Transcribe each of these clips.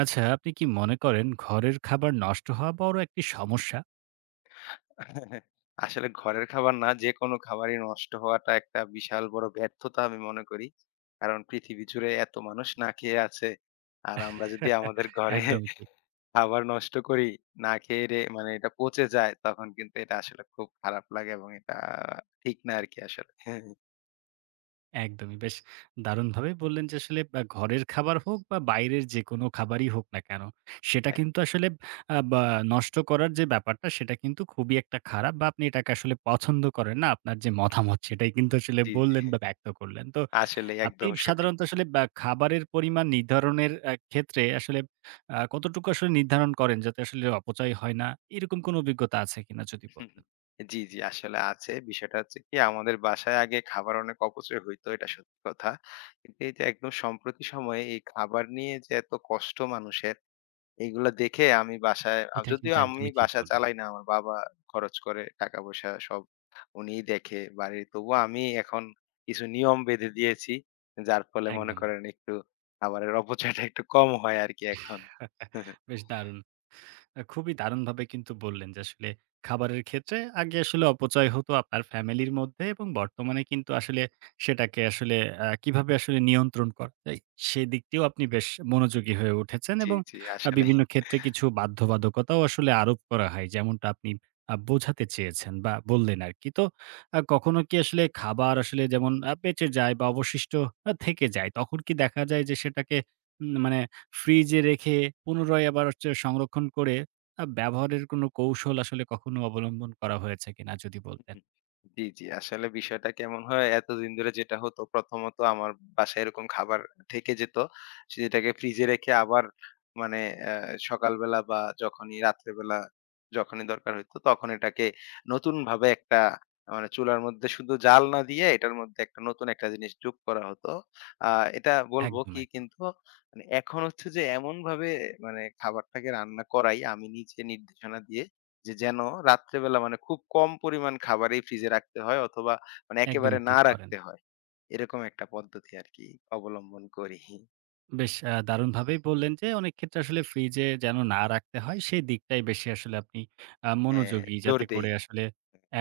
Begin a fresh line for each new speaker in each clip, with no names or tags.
আচ্ছা, আপনি কি মনে করেন ঘরের খাবার নষ্ট হওয়া বড় একটি সমস্যা?
আসলে ঘরের খাবার না যেকোনো খাবারই নষ্ট হওয়াটা একটা বিশাল বড় ব্যর্থতা আমি মনে করি। কারণ পৃথিবী জুড়ে এত মানুষ না খেয়ে আছে। আর আমরা যদি আমাদের ঘরে
একদমই ঠিক,
খাবার নষ্ট করি, না খেয়ে রে মানে এটা পচে যায় তখন কিন্তু এটা আসলে খুব খারাপ লাগে এবং এটা ঠিক না আরকি আসলে। হ্যাঁ,
একদমই। বেশ দারুণভাবে বললেন যে আসলে বা ঘরের খাবার হোক বা বাইরের যেকোনো খাবারই হোক না কেন, সেটা কিন্তু আসলে বা নষ্ট করার যে ব্যাপারটা সেটা কিন্তু খুবই একটা খারাপ বা আপনি এটাকে আসলে পছন্দ করেন না। আপনার যে মতামত সেটাই কিন্তু আসলে
জি, জি।
বললেন বা ব্যক্ত করলেন। তো
আসলেই
আপনি
একদম সঠিক।
সাধারণত আসলে বা খাবারের পরিমাণ নির্ধারণের ক্ষেত্রে আসলে কতটুকু আসলে নির্ধারণ করেন যাতে আসলে অপচয় হয় না? এরকম কোনো অভিজ্ঞতা আছে কিনা যদি
হুম,
বলতেন?
হুম। জি, জি। আসলে আছে। বিষয়টা হচ্ছে কি আমাদের বাসায় আগে খাবার অনেক অপচয় হইতো, এটা সত্যি কথা। কিন্তু এই যে একদম সম্প্রতি সময়ে এই খাবার নিয়ে যে এত কষ্ট মানুষের, এগুলা দেখে আমি বাসায়
এটা
যদিও
কিন্তু
আমি
একদমই ঠিক
বাসা
বললেন।
চালাই না। আমার বাবা খরচ করে, টাকা-পয়সা সব উনিই দেখে বাড়ির। তবুও আমি এখন কিছু নিয়ম বেঁধে দিয়েছি। যার ফলে মনে
একদমই।
করেন একটু খাবারের অপচয়টা একটু কম হয় আরকি এখন।
বেশ দারুণ! খুবই দারুণভাবে কিন্তু বললেন যে আসলে খাবারের ক্ষেত্রে আগে আসলে অপচয় হতো আপনার ফ্যামিলির মধ্যে, এবং বর্তমানে কিন্তু আসলে সেটাকে আসলে কিভাবে আসলে নিয়ন্ত্রণ করা যায় সেই দিকটিও আপনি বেশ মনোযোগী হয়ে উঠেছেন,
জি,
এবং
জি আসলেই।
বিভিন্ন ক্ষেত্রে কিছু বাধ্যবাধকতাও আসলে আরোপ করা হয়, যেমনটা আপনি বোঝাতে চেয়েছেন বা বললেন আরকি। তো কখনো কি আসলে খাবার আসলে, যেমন বেঁচে যায় বা অবশিষ্ট থেকে যায়, তখন কি দেখা যায় যে সেটাকে মানে ফ্রিজে রেখে পুনরায় আবার হচ্ছে সংরক্ষণ করে ব্যবহারের কোনো কৌশল আসলে কখনো অবলম্বন করা হয়েছে কিনা যদি বলতেন?
হুম, জি, জি। আসলে বিষয়টা কেমন হয়, এতদিন ধরে যেটা হতো প্রথমত আমার বাসায় এরকম খাবার থেকে যেত। সেটাকে ফ্রিজে রেখে আবার মানে সকালবেলা বা যখনই রাত্রেবেলা যখনই দরকার হইতো তখন এটাকে নতুনভাবে একটা মানে চুলার মধ্যে শুধু জাল না দিয়ে এটার মধ্যে একটা নতুন একটা জিনিস যোগ করা হতো। আ এটা বলবো
একদম,
কি
একদম।
কিন্তু মানে এখন হচ্ছে যে এমনভাবে মানে খাবারটাকে রান্না করাই আমি নিজে নির্দেশনা দিয়ে, যে যেন রাত্রেবেলা মানে খুব কম পরিমাণ খাবারই ফ্রিজে রাখতে হয় অথবা মানে একেবারে
একদমই
না
ঠিক করেন।
রাখতে হয়। এরকম একটা পদ্ধতি আরকি অবলম্বন করি।
বেশ দারুণভাবেই বললেন যে, অনেক ক্ষেত্রে আসলে ফ্রিজে যেন না রাখতে হয়, সেই দিকটাই বেশি আসলে আপনি
হ্যাঁ,
মনোযোগী।
জোর
যাতে
দেই
করে আসলে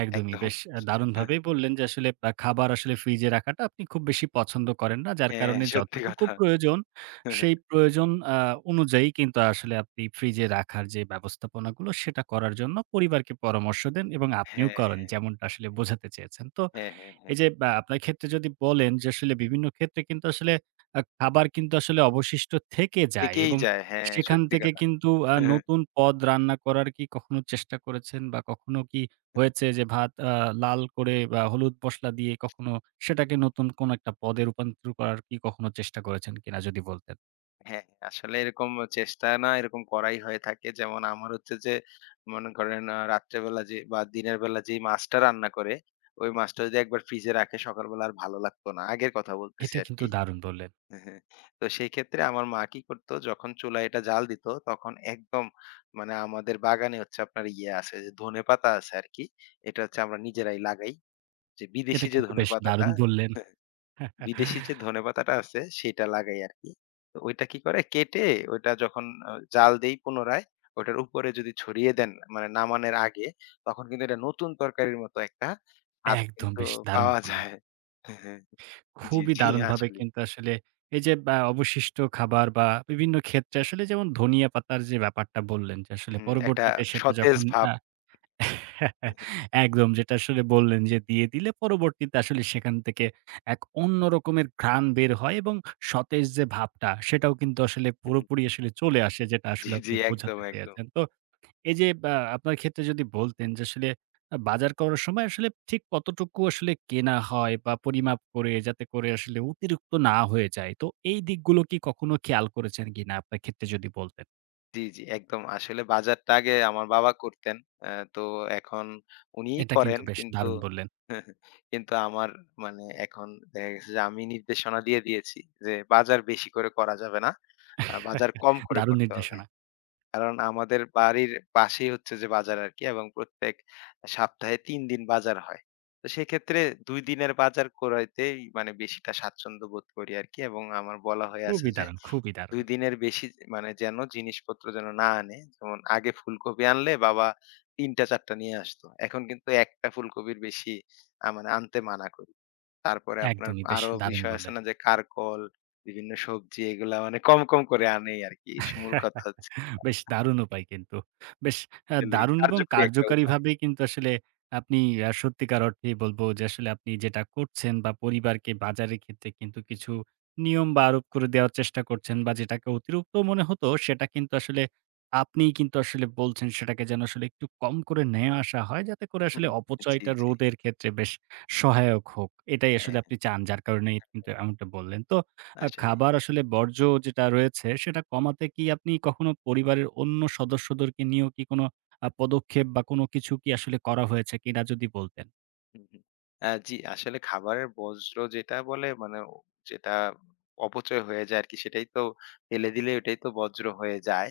একদমই
একদম।
বেশ দারুণভাবেই বললেন যে, আসলে খাবার আসলে ফ্রিজে রাখাটা আপনি খুব বেশি পছন্দ করেন না। যার
হ্যাঁ,
কারণে
সত্যি
যতটুকু
কথা।
প্রয়োজন, সেই প্রয়োজন অনুযায়ী কিন্তু আসলে আপনি ফ্রিজে রাখার যে ব্যবস্থাপনাগুলো, সেটা করার জন্য পরিবারকে পরামর্শ দেন এবং আপনিও
হ্যাঁ,
করেন, যেমনটা আসলে বোঝাতে চেয়েছেন। তো
হ্যাঁ, হ্যাঁ, হ্যাঁ।
এই যে বা আপনার ক্ষেত্রে যদি বলেন যে, আসলে বিভিন্ন ক্ষেত্রে কিন্তু আসলে খাবার কিন্তু আসলে অবশিষ্ট থেকে যায়,
থেকেই
এবং
যায়। হ্যাঁ,
সেখান
সত্যি
থেকে
কথা।
কিন্তু
হ্যাঁ,
নতুন পদ রান্না করার কি কখনো চেষ্টা করেছেন? বা কখনো কি হয়েছে যে ভাত লাল করে বা হলুদ মসলা দিয়ে কখনো সেটাকে নতুন কোন একটা পদে রূপান্তর করার কি কখনো চেষ্টা করেছেন কিনা যদি বলতেন?
হ্যাঁ, আসলে এরকম চেষ্টা না এরকম করাই হয়ে থাকে। যেমন আমার হচ্ছে যে মনে করেন রাত্রেবেলা যে বা দিনের বেলা যেই মাছটা রান্না করে, ওই মাছটা যদি একবার ফ্রিজে রাখে সকালবেলা আর ভালো লাগতো না। আগের কথা বলতেছি
এটা কিন্তু
আরকি।
দারুণ বললেন।
হ্যাঁ, তো সেই ক্ষেত্রে আমার মা কি করতো, যখন চুলায় এটা জ্বাল দিত তখন একদম মানে আমাদের বাগানে হচ্ছে আপনার ইয়ে আছে যে ধনেপাতা আছে আর কি, এটা হচ্ছে আমরা নিজেরাই লাগাই, যে বিদেশি
এটা
যে
কিন্তু বেশ
ধনেপাতাটা।
দারুণ বললেন।
হ্যাঁ, বিদেশি যে ধনেপাতাটা আছে সেটা লাগাই আর কি। তো ওইটা কি করে কেটে ওইটা যখন জাল দেই পুনরায়, ওটার উপরে যদি ছড়িয়ে দেন মানে নামানোর আগে তখন কিন্তু এটা নতুন তরকারির মতো একটা স্বাদ
একদম
কিন্তু
বেশ দারুণ
পাওয়া
বললেন।
যায়। হ্যাঁ, হ্যাঁ, জি
খুবই
জি
দারুণভাবে
আসলে
কিন্তু আসলে এই যে বা অবশিষ্ট খাবার বা বিভিন্ন ক্ষেত্রে আসলে, যেমন ধনিয়া পাতার যে ব্যাপারটা বললেন যে আসলে
একটা
পরবর্তীতে সেটা
সতেজ
যখন
ভাব। জি,
একদম, যেটা আসলে বললেন যে দিয়ে দিলে পরবর্তীতে আসলে সেখান থেকে এক অন্য রকমের ঘ্রাণ বের হয়, এবং সতেজ যে ভাবটা সেটাও কিন্তু আসলে পুরোপুরি আসলে চলে আসে, যেটা
জি,
আসলে আপনি
একদম,
বোঝাতে
একদম।
চেয়েছেন। তো এই যে বা আপনার ক্ষেত্রে যদি বলতেন যে, আসলে বাজার করার সময় আসলে ঠিক কতটুকু আসলে কেনা হয় বা পরিমাপ করে, যাতে করে আসলে অতিরিক্ত না হয়ে যায়। তো এই দিকগুলো কি কখনো খেয়াল করেছেন কিনা আপনার ক্ষেত্রে যদি বলতেন?
জি, জি, একদম। আসলে বাজারটা আগে আমার বাবা করতেন। তো এখন উনিই
এটা
করেন।
কিন্তু বেশ
কিন্তু
দারুণ বললেন।
কিন্তু আমার মানে এখন দেখা গেছে যে আমি নির্দেশনা দিয়ে দিয়েছি, যে বাজার বেশি করে করা যাবে না। বাজার কম করে
দারুণ
করতে হবে।
নির্দেশনা।
কারণ আমাদের বাড়ির পাশেই হচ্ছে যে বাজার আরকি, এবং প্রত্যেক সপ্তাহে ৩ দিন বাজার হয়। তো সেক্ষেত্রে ২ দিনের বাজার করাইতেই মানে বেশিটা স্বাচ্ছন্দ্য বোধ করি আরকি, এবং আমার বলা হয়ে আছে
খুবই
যে
দারুণ, খুবই
২
দারুণ।
দিনের বেশি মানে যেন জিনিসপত্র যেন না আনে। যেমন আগে ফুলকপি আনলে বাবা ৩টা ৪ টা নিয়ে আসতো। এখন কিন্তু ১ টা ফুলকপির বেশি মানে আনতে মানা করি। তারপরে আপনার
একদমই বেশ
আরো
দারুণ
বিষয় আছে
বললেন।
না, যে কারকল, বিভিন্ন সবজি, এগুলা মানে কম, কম করে আনেই আরকি। মূল কথা হচ্ছে
বেশ দারুণ উপায় কিন্তু। বেশ
আসলেই
দারুণ এবং
কার্যকরী একটা উপায়।
কার্যকারীভাবেই কিন্তু আসলে আপনি সত্যিকার অর্থেই বলব যে, আসলে আপনি যেটা করছেন বা পরিবারকে বাজারের ক্ষেত্রে কিন্তু কিছু নিয়ম বা আরোপ করে দেওয়ার চেষ্টা করছেন, বা যেটাকে অতিরিক্ত মনে হতো সেটা কিন্তু আসলে আপনিই কিন্তু আসলে বলছেন সেটাকে যেন আসলে একটু কম করে নিয়ে আসা হয়, যাতে করে
হুম,
আসলে
হুম। জি,
অপচয়টা
জি।
রোধের ক্ষেত্রে বেশ সহায়ক হোক। এটাই
হ্যাঁ,
আসলে
হ্যাঁ।
আপনি চান, যার কারণেই কিন্তু এমনটা বললেন। তো
আসলেই।
খাবার আসলে বর্জ্য যেটা রয়েছে, সেটা কমাতে কি আপনি কখনো পরিবারের অন্য সদস্যদেরকে নিয়েও কি কোনো পদক্ষেপ বা কোনো কিছু কি আসলে করা হয়েছে কিনা যদি বলতেন?
হুম, হুম। জি, আসলে খাবারের বর্জ্য যেটা বলে মানে ও, যেটা অপচয় হয়ে যায় আরকি সেটাই তো ফেলে দিলে ওটাই তো বর্জ্য হয়ে যায়।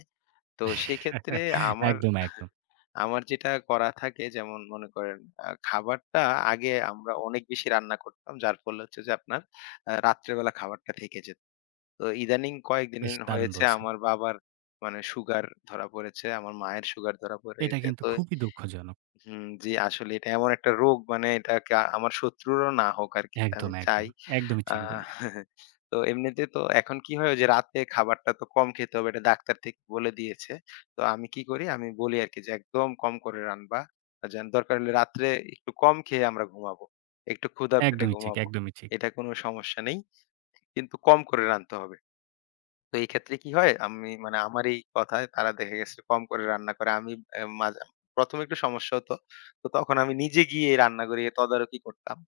তো সেক্ষেত্রে আমার
একদম, একদম।
আমার যেটা করা থাকে, যেমন মনে করেন খাবারটা আগে আমরা অনেক বেশি রান্না করতাম। যার ফলে হচ্ছে যে আপনার রাত্রেবেলা খাবারটা থেকে যেত। তো ইদানিং কয়েকদিন
বেশ দারুণ
হয়েছে
বলছেন।
আমার বাবার মানে সুগার ধরা পড়েছে, আমার মায়ের সুগার ধরা
এটা
পড়েছে।
কিন্তু
তো
খুবই দুঃখজনক।
হুম, জি, আসলে এটা এমন একটা রোগ মানে এটা আমার শত্রুরও না হোক আরকি। আমি
একদম,
চাই।
একদম। একদমই ঠিক
আহ
বললেন।
তো এমনিতে তো এখন কি হয়, ওই যে রাতে খাবারটা তো কম খেতে হবে এটা ডাক্তার থেকে বলে দিয়েছে। তো আমি কি করি, আমি বলি আরকি যে একদম কম করে রান্না। যেন দরকার হলে রাত্রে একটু কম খেয়ে আমরা ঘুমাবো। একটু ক্ষুধা পেটে
একদমই ঠিক,
ঘুমাবো।
একদমই ঠিক।
এটা কোনো সমস্যা নেই। কিন্তু কম করে রানতে হবে। তো এই ক্ষেত্রে কি হয়? আমি মানে আমার এই কথায় তারা দেখে গেছে কম করে রান্না করে। আমি অ্যা মাজা ১ম এ একটু সমস্যা হতো। তো তখন আমি নিজে গিয়ে রান্নাঘরে তদারকি করতাম।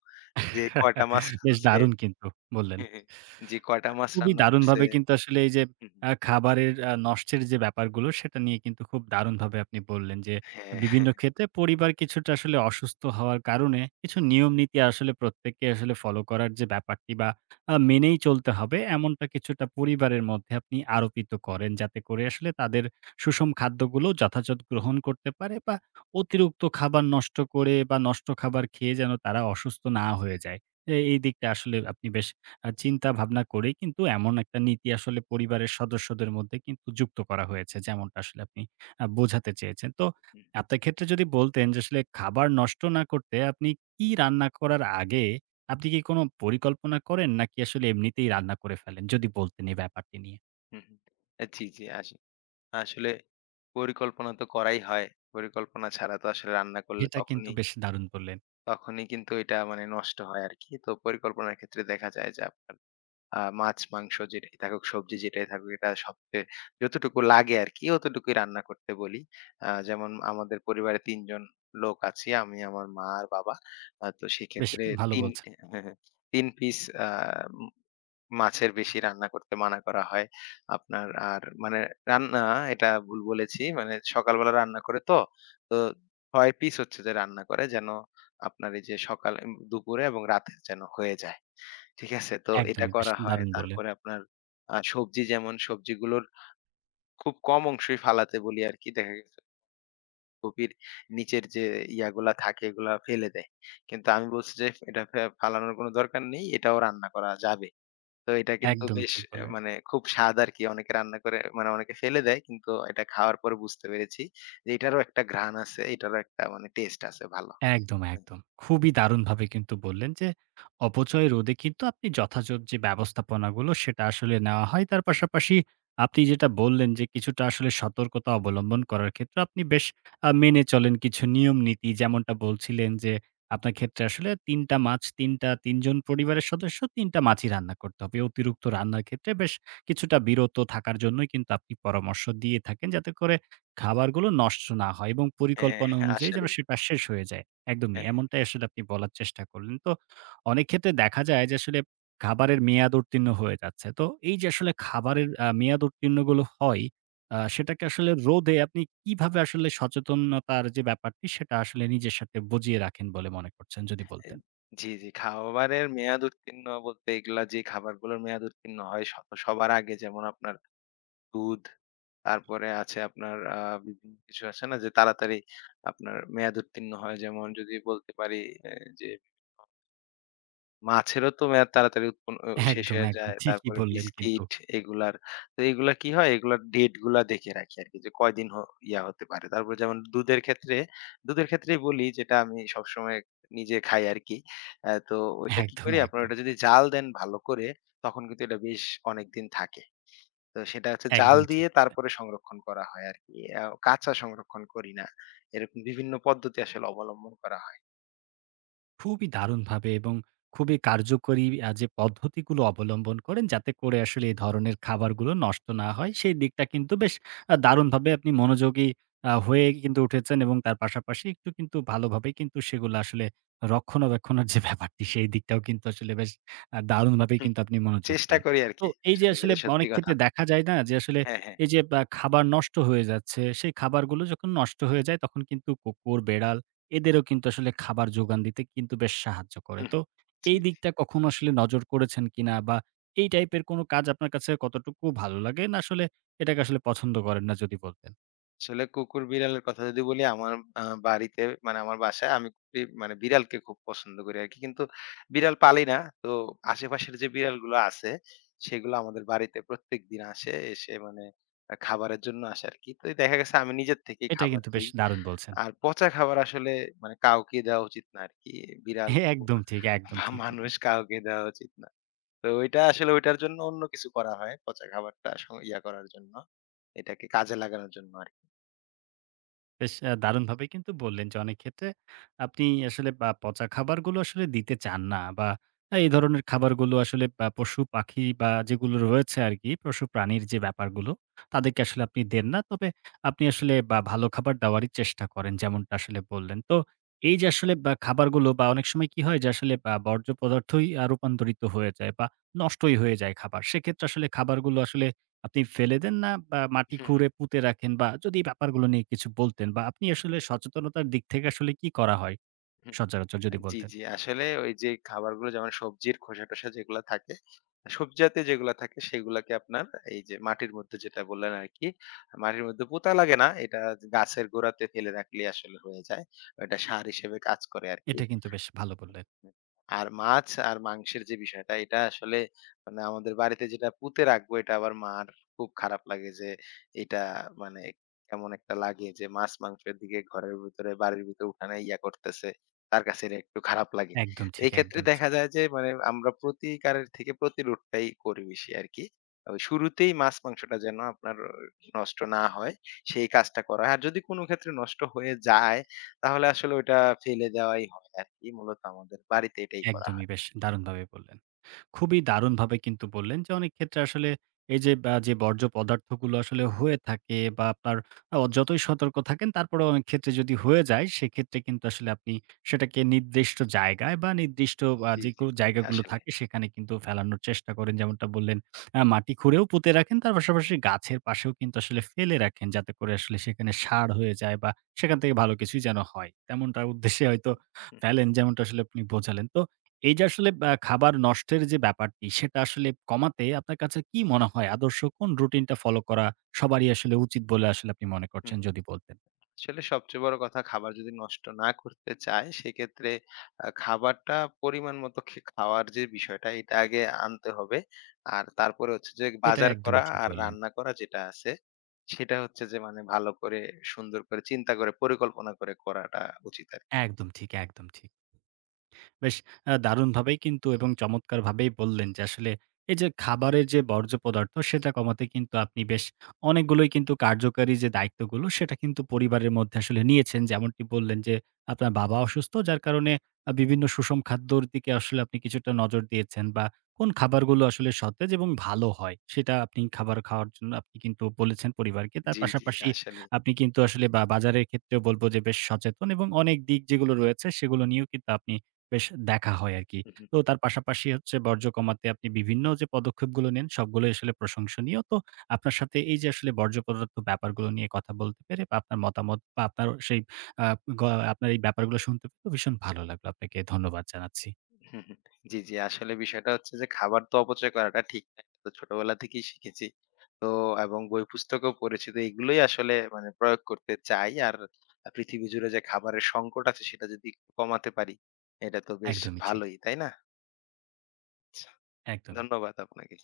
যে কয়টা মাছ
বেশ
রাঁধছে।
দারুণ কিন্তু বললেন।
হ্যাঁ, হ্যাঁ। যে কয়টা মাছ
খুবই
রান্না করছে।
দারুণভাবে কিন্তু আসলে এই যে
হুম, হুম।
খাবারের নষ্টের যে ব্যাপারগুলো সেটা নিয়ে কিন্তু খুব দারুণভাবে আপনি বললেন যে,
হ্যাঁ,
বিভিন্ন ক্ষেত্রে পরিবার কিছুটা আসলে অসুস্থ হওয়ার কারণে কিছু নিয়ম নীতি আসলে প্রত্যেককে আসলে ফলো করার যে ব্যাপারটি বা মেনেই চলতে হবে, এমনটা কিছুটা পরিবারের মধ্যে আপনি আরোপিত করেন। যাতে করে আসলে তাদের সুষম খাদ্যগুলো যথাযথ গ্রহণ করতে পারে, বা অতিরিক্ত খাবার নষ্ট করে বা নষ্ট খাবার খেয়ে যেন তারা অসুস্থ না হয়ে যায়। এই দিকটা আসলে আপনি বেশ চিন্তা ভাবনা করেই কিন্তু এমন একটা নীতি আসলে পরিবারের সদস্যদের মধ্যে কিন্তু যুক্ত করা হয়েছে, যেমনটা আসলে আপনি বোঝাতে চেয়েছেন। তো
হুম,
আপনার ক্ষেত্রে যদি বলতেন যে, আসলে খাবার নষ্ট না করতে আপনি কি রান্না করার আগে আপনি কি কোনো পরিকল্পনা করেন, নাকি আসলে এমনিতেই রান্না করে ফেলেন? যদি বলতেন এই ব্যাপারটি নিয়ে।
হুম, হুম। জি, জি। আসলে পরিকল্পনা তো করাই হয়। পরিকল্পনা ছাড়া তো আসলে রান্না করলে
এটা কিন্তু
তখনই,
বেশ দারুণ বললেন।
তখনই কিন্তু এটা মানে নষ্ট হয় আরকি। তো পরিকল্পনার ক্ষেত্রে দেখা যায় যে আপনার মাছ, মাংস যেটাই থাকুক, সবজি যেটাই থাকুক, এটা সবচেয়ে যতটুকু লাগে আরকি অতটুকুই রান্না করতে বলি। যেমন আমাদের পরিবারে ৩ জন লোক আছি। আমি, আমার মা আর বাবা। তো
বেশ
সেক্ষেত্রে
ভালো
৩,
বলছেন।
হ্যাঁ, হ্যাঁ, ৩ পিস আ উম মাছের বেশি রান্না করতে মানা করা হয়। আপনার আর মানে রান্না এটা ভুল বলেছি। মানে সকালবেলা রান্না করে তো, তো ৬ পিস হচ্ছে যে রান্না করে যেন আপনার এই যে সকালে, দুপুরে এবং রাতে যেন হয়ে যায়। ঠিক আছে? তো এটা
একদমই বেশ
করা হয়।
দারুণ বললেন।
তারপরে আপনার সবজি, যেমন সবজিগুলোর খুব কম অংশই ফালাতে বলি আরকি। দেখা গেছে কপির নিচের যে ইয়াগুলা থাকে এগুলা ফেলে দেয়। কিন্তু আমি বলছি যে এটা ফালানোর কোনো দরকার নেই। এটাও রান্না করা যাবে। তো এটা কিন্তু
একদমই
বেশ
ঠিক
এ
বললেন।
মানে খুব স্বাদ আরকি। অনেকে রান্না করে মানে অনেকে ফেলে দেয়। কিন্তু এটা খাওয়ার পরে বুঝতে পেরেছি যে এটারও একটা ঘ্রাণ আছে, এটারও একটা মানে টেস্ট আছে ভালো।
একদম,
হুম।
একদম। খুবই দারুণভাবে কিন্তু বললেন যে, অপচয় রোধে কিন্তু আপনি যথাযথ যে ব্যবস্থাপনাগুলো সেটা আসলে নেওয়া হয়। তার পাশাপাশি আপনি যেটা বললেন যে, কিছুটা আসলে সতর্কতা অবলম্বন করার ক্ষেত্রে আপনি বেশ মেনে চলেন কিছু নিয়ম-নীতি। যেমনটা বলছিলেন যে, আপনার ক্ষেত্রে আসলে ৩ টা মাছ, ৩ টা ৩ জন পরিবারের সদস্য ৩ টা মাছই রান্না করতে হবে। অতিরিক্ত রান্নার ক্ষেত্রে বেশ কিছুটা বিরত থাকার জন্যই কিন্তু আপনি পরামর্শ দিয়ে থাকেন, যাতে করে খাবারগুলো নষ্ট না হয় এবং
হ্যাঁ,
পরিকল্পনা অনুযায়ী যেন
আসলেই।
সেটা শেষ হয়ে যায়। একদমই।
হ্যাঁ,
এমনটাই আসলে আপনি বলার চেষ্টা করলেন। তো অনেক ক্ষেত্রে দেখা যায় যে, আসলে খাবারের মেয়াদ উত্তীর্ণ হয়ে যাচ্ছে। তো এই যে আসলে খাবারের মেয়াদ উত্তীর্ণগুলো হয়, সেটাকে আসলে রোধে আপনি কিভাবে আসলে সচেতনতার যে ব্যাপারটি সেটা আসলে নিজের সাথে বুঝিয়ে রাখেন বলে মনে করছেন? যদি
এ
বলতেন।
জি, জি। খাবারের মেয়াদ উত্তীর্ণ বলতে, এগুলা যে খাবারগুলোর মেয়াদ উত্তীর্ণ হয় সবার আগে যেমন আপনার দুধ, তারপরে আছে আপনার বিভিন্ন কিছু আছে না? যে তাড়াতাড়ি আপনার মেয়াদ উত্তীর্ণ হয়। যেমন যদি বলতে পারি, এ যে মাছেরও তো মেয়াদ তাড়াতাড়ি উৎপন্ন অ শেষ
একদম,
হয়ে
একদম।
যায়।
ঠিকই
তারপরে
বললেন কিন্তু।
বিস্কিট এগুলার। তো এগুলা কি হয়? এগুলার ডেট গুলা দেখে রাখি আরকি, যে কয়দিন ইয়া হতে পারে। তারপর যেমন দুধের ক্ষেত্রে, দুধের ক্ষেত্রেই বলি, যেটা আমি সবসময় নিজে খাই আরকি। তো ওইটা কি
একদম,
করি? আপনার
একদম।
ওটা যদি জাল দেন ভালো করে তখন কিন্তু এটা বেশ অনেকদিন থাকে। তো সেটা হচ্ছে জাল
একদম ঠিক।
দিয়ে তারপরে সংরক্ষণ করা হয় আরকি। কাঁচা সংরক্ষণ করি না। এরকম বিভিন্ন পদ্ধতি আসলে অবলম্বন করা হয়।
খুবই দারুণভাবে এবং খুবই কার্যকরী যে পদ্ধতিগুলো অবলম্বন করেন, যাতে করে আসলে এই ধরনের খাবারগুলো নষ্ট না হয় সেই দিকটা কিন্তু বেশ দারুণভাবে আপনি মনোযোগী হয়ে কিন্তু উঠেছেন, এবং তার পাশাপাশি একটু কিন্তু ভালোভাবেই কিন্তু সেগুলো আসলে রক্ষণাবেক্ষণের যে ব্যাপারটি সেই দিকটাও কিন্তু আসলে বেশ দারুণভাবেই
হুম।
কিন্তু আপনি মনোযোগ
চেষ্টা
দেন।
করি
তো
আরকি
এই যে
আসলে,
আসলে
যেটা সত্যি
অনেক
কথা।
ক্ষেত্রে দেখা যায় না যে, আসলে
হ্যাঁ, হ্যাঁ।
এই যে বা খাবার নষ্ট হয়ে যাচ্ছে, সেই খাবারগুলো যখন নষ্ট হয়ে যায় তখন কিন্তু কুকুর, বেড়াল এদেরও কিন্তু আসলে খাবার যোগান দিতে কিন্তু বেশ সাহায্য করে।
হুম,
তো
জি,
এই
জি।
দিকটা কখনো আসলে নজর করেছেন কিনা? বা এই টাইপের কোনো কাজ আপনার কাছে কতটুকু ভালো লাগে? না আসলে এটাকে আসলে পছন্দ করেন না যদি বলতেন?
আসলে কুকুর বিড়ালের কথা যদি বলি, আমার বাড়িতে মানে আমার বাসায় আমি মানে বিড়ালকে খুব পছন্দ করি আরকি। কিন্তু বিড়াল পালি না। তো আশেপাশের যে বিড়ালগুলো আছে সেগুলো আমাদের বাড়িতে প্রত্যেকদিন আসে। এসে মানে খাবারের জন্য আসে আরকি। তো দেখা গেছে আমি নিজের থেকেই
এটা
খাবার
কিন্তু বেশ
দেই।
দারুণ বলছেন।
আর পচা খাবার আসলে মানে কাউকে দেওয়া উচিত না আরকি। বিড়াল, কুকুর
একদম ঠিক, একদম
বা
ঠিক বল
মানুষ কাউকে দেওয়া উচিত না। তো ওইটা আসলে ওইটার জন্য অন্য কিছু করা হয়। পচা খাবারটা ইয়া করার জন্য। এটাকে কাজে লাগানোর জন্য আরকি।
বেশ দারুণভাবে কিন্তু বললেন যে, অনেক ক্ষেত্রে আপনি আসলে বা পচা খাবারগুলো আসলে দিতে চান না, বা এই ধরনের খাবারগুলো আসলে বা পশু-পাখি বা যেগুলো রয়েছে আরকি পশু-প্রাণীর যে ব্যাপারগুলো তাদেরকে আসলে আপনি দেন না। তবে আপনি আসলে বা ভালো খাবার দেওয়ারই চেষ্টা করেন, যেমনটা আসলে বললেন। তো এই যে আসলে বা খাবারগুলো বা অনেক সময় কি হয় যে, আসলে বা বর্জ্য পদার্থই রূপান্তরিত হয়ে যায় বা নষ্টই হয়ে যায় খাবার। সেক্ষেত্রে আসলে খাবারগুলো আসলে আপনি ফেলে দেন না, বা মাটি খুঁড়ে পুঁতে রাখেন, বা যদি এই ব্যাপারগুলো নিয়ে কিছু বলতেন বা আপনি আসলে সচেতনতার দিক থেকে আসলে কি করা হয় সচরাচর যদি
জি,
বলতেন?
জি। আসলে ওই যে খাবারগুলো, যেমন সবজির খোসা-টোসা যেগুলা থাকে, সবজি জাতীয় যেগুলা থাকে সেগুলাকে আপনার, এই যে মাটির মধ্যে যেটা বললেন আরকি, মাটির মধ্যে পোঁতা লাগে না। এটা গাছের গোড়াতে ফেলে রাখলেই আসলে হয়ে যায়। এটা সার হিসেবে কাজ করে আরকি।
এটা কিন্তু বেশ ভালো বললেন।
আর মাছ আর মাংসের যে বিষয়টা, এটা আসলে মানে আমাদের বাড়িতে যেটা পুঁতে রাখবো, এটা আবার মার খুব খারাপ লাগে, যে এটা মানে কেমন একটা লাগে যে মাছ মাংসের দিকে ঘরের ভিতরে বাড়ির ভিতরে উঠানে ইয়া করতেছে, তার কাছে এটা একটু খারাপ লাগে।
একদম ঠিক,
এই ক্ষেত্রে
একদম ঠিক।
দেখা যায় যে মানে আমরা প্রতিকারের থেকে প্রতিরোধটাই করি বেশি আর কি। ওই শুরুতেই মাছ মাংসটা যেন আপনার নষ্ট না হয় সেই কাজটা করা হয়, আর যদি কোনো ক্ষেত্রে নষ্ট হয়ে যায় তাহলে আসলে ওইটা ফেলে দেওয়াই হয় আরকি। মূলত আমাদের বাড়িতে এটাই করা
একদমই
হয়।
বেশ দারুণভাবে বললেন। খুবই দারুণভাবে কিন্তু বললেন যে, অনেক ক্ষেত্রে আসলে এই যে যে বর্জ্য পদার্থগুলো আসলে হয়ে থাকে বা আপনার যতই সতর্ক থাকেন, তারপরেও অনেক ক্ষেত্রে যদি হয়ে যায় সেক্ষেত্রে কিন্তু আসলে আপনি সেটাকে নির্দিষ্ট জায়গায় বা নির্দিষ্ট
জি,
যে
জি,
কো
জি।
জায়গাগুলো
আসলে।
থাকে সেখানে কিন্তু ফেলানোর চেষ্টা করেন। যেমনটা বললেন মাটি খুঁড়েও পুঁতে রাখেন, তার পাশাপাশি গাছের পাশেও কিন্তু আসলে ফেলে রাখেন, যাতে করে আসলে সেখানে সার হয়ে যায়, বা সেখান থেকে ভালো কিছুই যেন হয়। তেমনটার উদ্দেশ্যে হয়তো
হুম,
ফেলেন, যেমনটা আসলে আপনি বোঝালেন। তো এই যে আসলে খাবার নষ্টের যে ব্যাপারটি, সেটা আসলে কমাতে আপনার কাছে কি মনে হয় আদর্শ কোন রুটিনটা ফলো করা সবারই আসলে উচিত বলে আসলে আপনি মনে
হুম।
করছেন, যদি বলতেন?
আসলে সবচেয়ে বড় কথা, খাবার যদি নষ্ট না করতে চায় সেক্ষেত্রে খাবারটা পরিমাণ মতো খাওয়ার যে বিষয়টা, এটা আগে আনতে হবে। আর তারপরে হচ্ছে যে
এটা
বাজার করা
একদমই ঠিক
আর
বললেন।
রান্না করা যেটা আছে, সেটা হচ্ছে যে মানে ভালো করে সুন্দর করে চিন্তা করে পরিকল্পনা করে করাটা উচিত আরকি।
একদম ঠিক, একদম ঠিক। বেশ দারুণভাবেই কিন্তু এবং চমৎকারভাবেই বললেন যে, আসলে এই যে খাবারের যে বর্জ্য পদার্থ সেটা কমাতে কিন্তু আপনি বেশ অনেকগুলোই কিন্তু কার্যকারী যে দায়িত্বগুলো সেটা কিন্তু পরিবারের মধ্যে আসলে নিয়েছেন। যেমনটি বললেন যে, আপনার বাবা অসুস্থ যার কারণে বিভিন্ন সুষম খাদ্যর দিকে আসলে আপনি কিছুটা নজর দিয়েছেন, বা কোন খাবারগুলো আসলে সতেজ এবং ভালো হয় সেটা আপনি খাবার খাওয়ার জন্য আপনি কিন্তু বলেছেন পরিবারকে। তার
জি, জি।
পাশাপাশি
আসলেই।
আপনি কিন্তু আসলে বা বাজারের ক্ষেত্রেও বলব যে, বেশ সচেতন এবং অনেক দিক যেগুলো রয়েছে সেগুলো নিয়েও কিন্তু আপনি বেশ দেখা হয় আরকি। তো তার পাশাপাশি হচ্ছে বর্জ্য কমাতে আপনি বিভিন্ন যে পদক্ষেপগুলো নেন সবগুলোই আসলে প্রশংসনীয়। তো আপনার সাথে এই যে আসলে বর্জ্য পদার্থ ব্যাপারগুলো নিয়ে কথা বলতে পেরে, বা আপনার মতামত বা আপনার সেই আ গ আপনার এই ব্যাপারগুলো শুনতে পেরে ভীষণ ভালো লাগলো। আপনাকে ধন্যবাদ জানাচ্ছি।
হুম, হুম। জি, জি। আসলে বিষয়টা হচ্ছে যে খাবার তো অপচয় করাটা ঠিক না। এটা তো ছোটবেলা থেকেই শিখেছি। তো এবং বই পুস্তকও পড়েছি। তো এগুলোই আসলে মানে প্রয়োগ করতে চাই। আর পৃথিবী জুড়ে যে খাবারের সংকট আছে সেটা যদি একটু কমাতে পারি, এটা তো বেশ
একদমই ঠিক।
ভালোই, তাই না? আচ্ছা,
একদমই।
ধন্যবাদ আপনাকে।